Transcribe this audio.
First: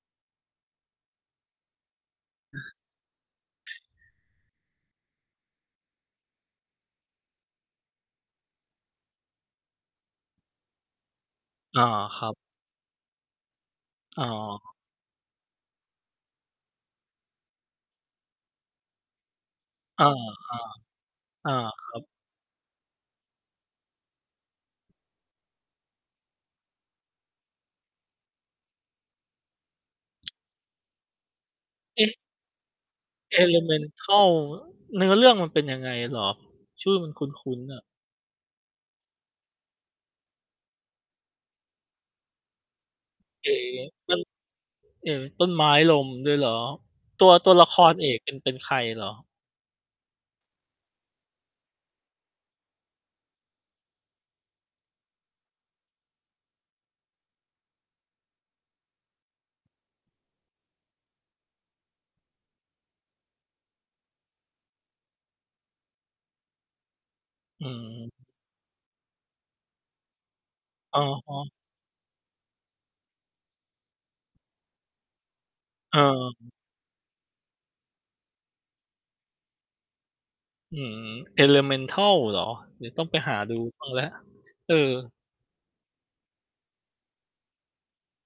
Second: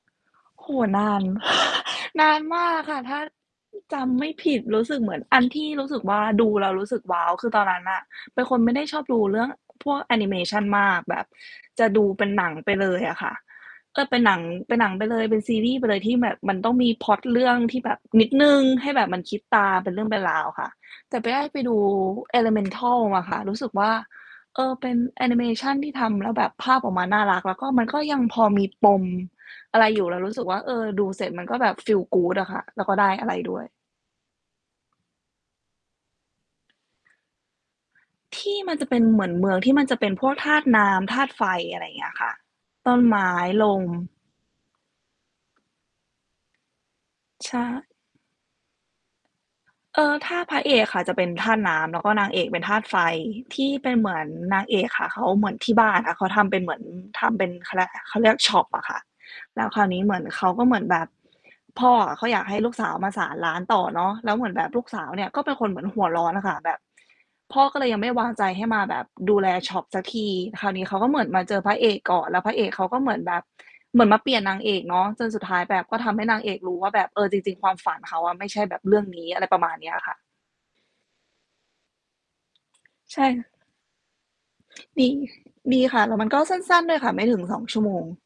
โอ้โฮ นาน นานมากค่ะ ถ้า [unintelligible] จำไม่ผิดรู้สึกเหมือน อันที่ รู้สึกว่า ดูแล้วรู้สึก ว้าว คือตอนนั้นน่ะเป็นคนไม่ได้ชอบดูเรื่องพวกแอนิเมชันมาก แบบอจา ะดูเคป็รันบ หนัง ไปเลยอะค่ะ ก็เป็อ๋นหนัง เอ ป็นหนังไปเลย เป็นซีรีส์ไปเลยที่แบบมันต้องมีพล็อตเรื่องที่แบบนิดหนึ่ง ให้แบบมันคิดตามเป็นเรอืา ่องเป็นราวค่ะ แต่ ไปได้ๆ อา ไปดู ครับ Elemental อะค่ะ รู้สึกว่า เอ่อ เป็นแอนิเมชันที่ทำแล้วแบบภาพออกมาน่ารักแล้ว ก็มันก็ยังพอมีปม อะไร อยู่แล้วรู้สึกว่า เอ่อ ดูเสร็จมันก็แบบ อFeel ืม good อะค่ะ แล้วก็ได้อะไรด้วย Elemental เนื้อเรื่องมันเป็นยังไงเหรอ? ชื่อมันคุ้น ๆ น่ะ ที่มันจะเป็นเหมือนเมืองที่มันจะเป็นพวกธาตุน้ำ ธาตุไฟ อะไรอย่างเงี้ยค่ะ ต้นไม้ เอ๊ ลม มัน เอ๊ ต้นไม้ลมด้วยเหรอ ตัว ใตชัวละค่ รเอกเป็น เป็นใครเหรอ? เออ ท่าพระเอกค่ะ จะเป็นธาตุน้ำ แล้วก็นางเอกเป็นธาตุไฟ ที่เป็นเหมือนนางเอกค่ะ เขาเหมือนที่บ้านอะ เขาทำเป็นเหมือนทำเป็น เขาเรียกไร เขาเรียกช็อป อะค่ะ แล้วคราวนี้เหมือนเขาก็เหมือนแบบ พ่อเขาอะอยากให้ลูกสาวมาสานร้านต่อเนาะ แล้วเหมือนแบบลูกสาวเนี่ย ก็เป็นคนเหมือนหัวร้อนอะค่ะแบบ พ่ออืก็เลยยังไม่วม างใจให้มาแบบดูแลช็อปสักที คราวนี้เขอา ะก็เหมือนฮมาะ เจอพระเอกก่อน แล้วพระเอกเขาก็เหมือนแบบ เหมือนมาเปลี่ยนนางเอกเนาะ จนสุดท้ายแบบกเ็ทำให้นางเอออ กรู้ว่าแบบ เออ จริง ๆ ความฝันเขาอะ ไม่ใช่แบบเรื่องนี้ อะไรประมาณนี้ค่ะ อืม Elemental เหรอ? เดี๋ยวต้องไใปชหา่ ดูบ้างแล้ว เออ ดี ดีค่ะ แล้วมันก็สั้น ๆ ด้วยค่ะ ไม่ถึง 2 ชั่วโมง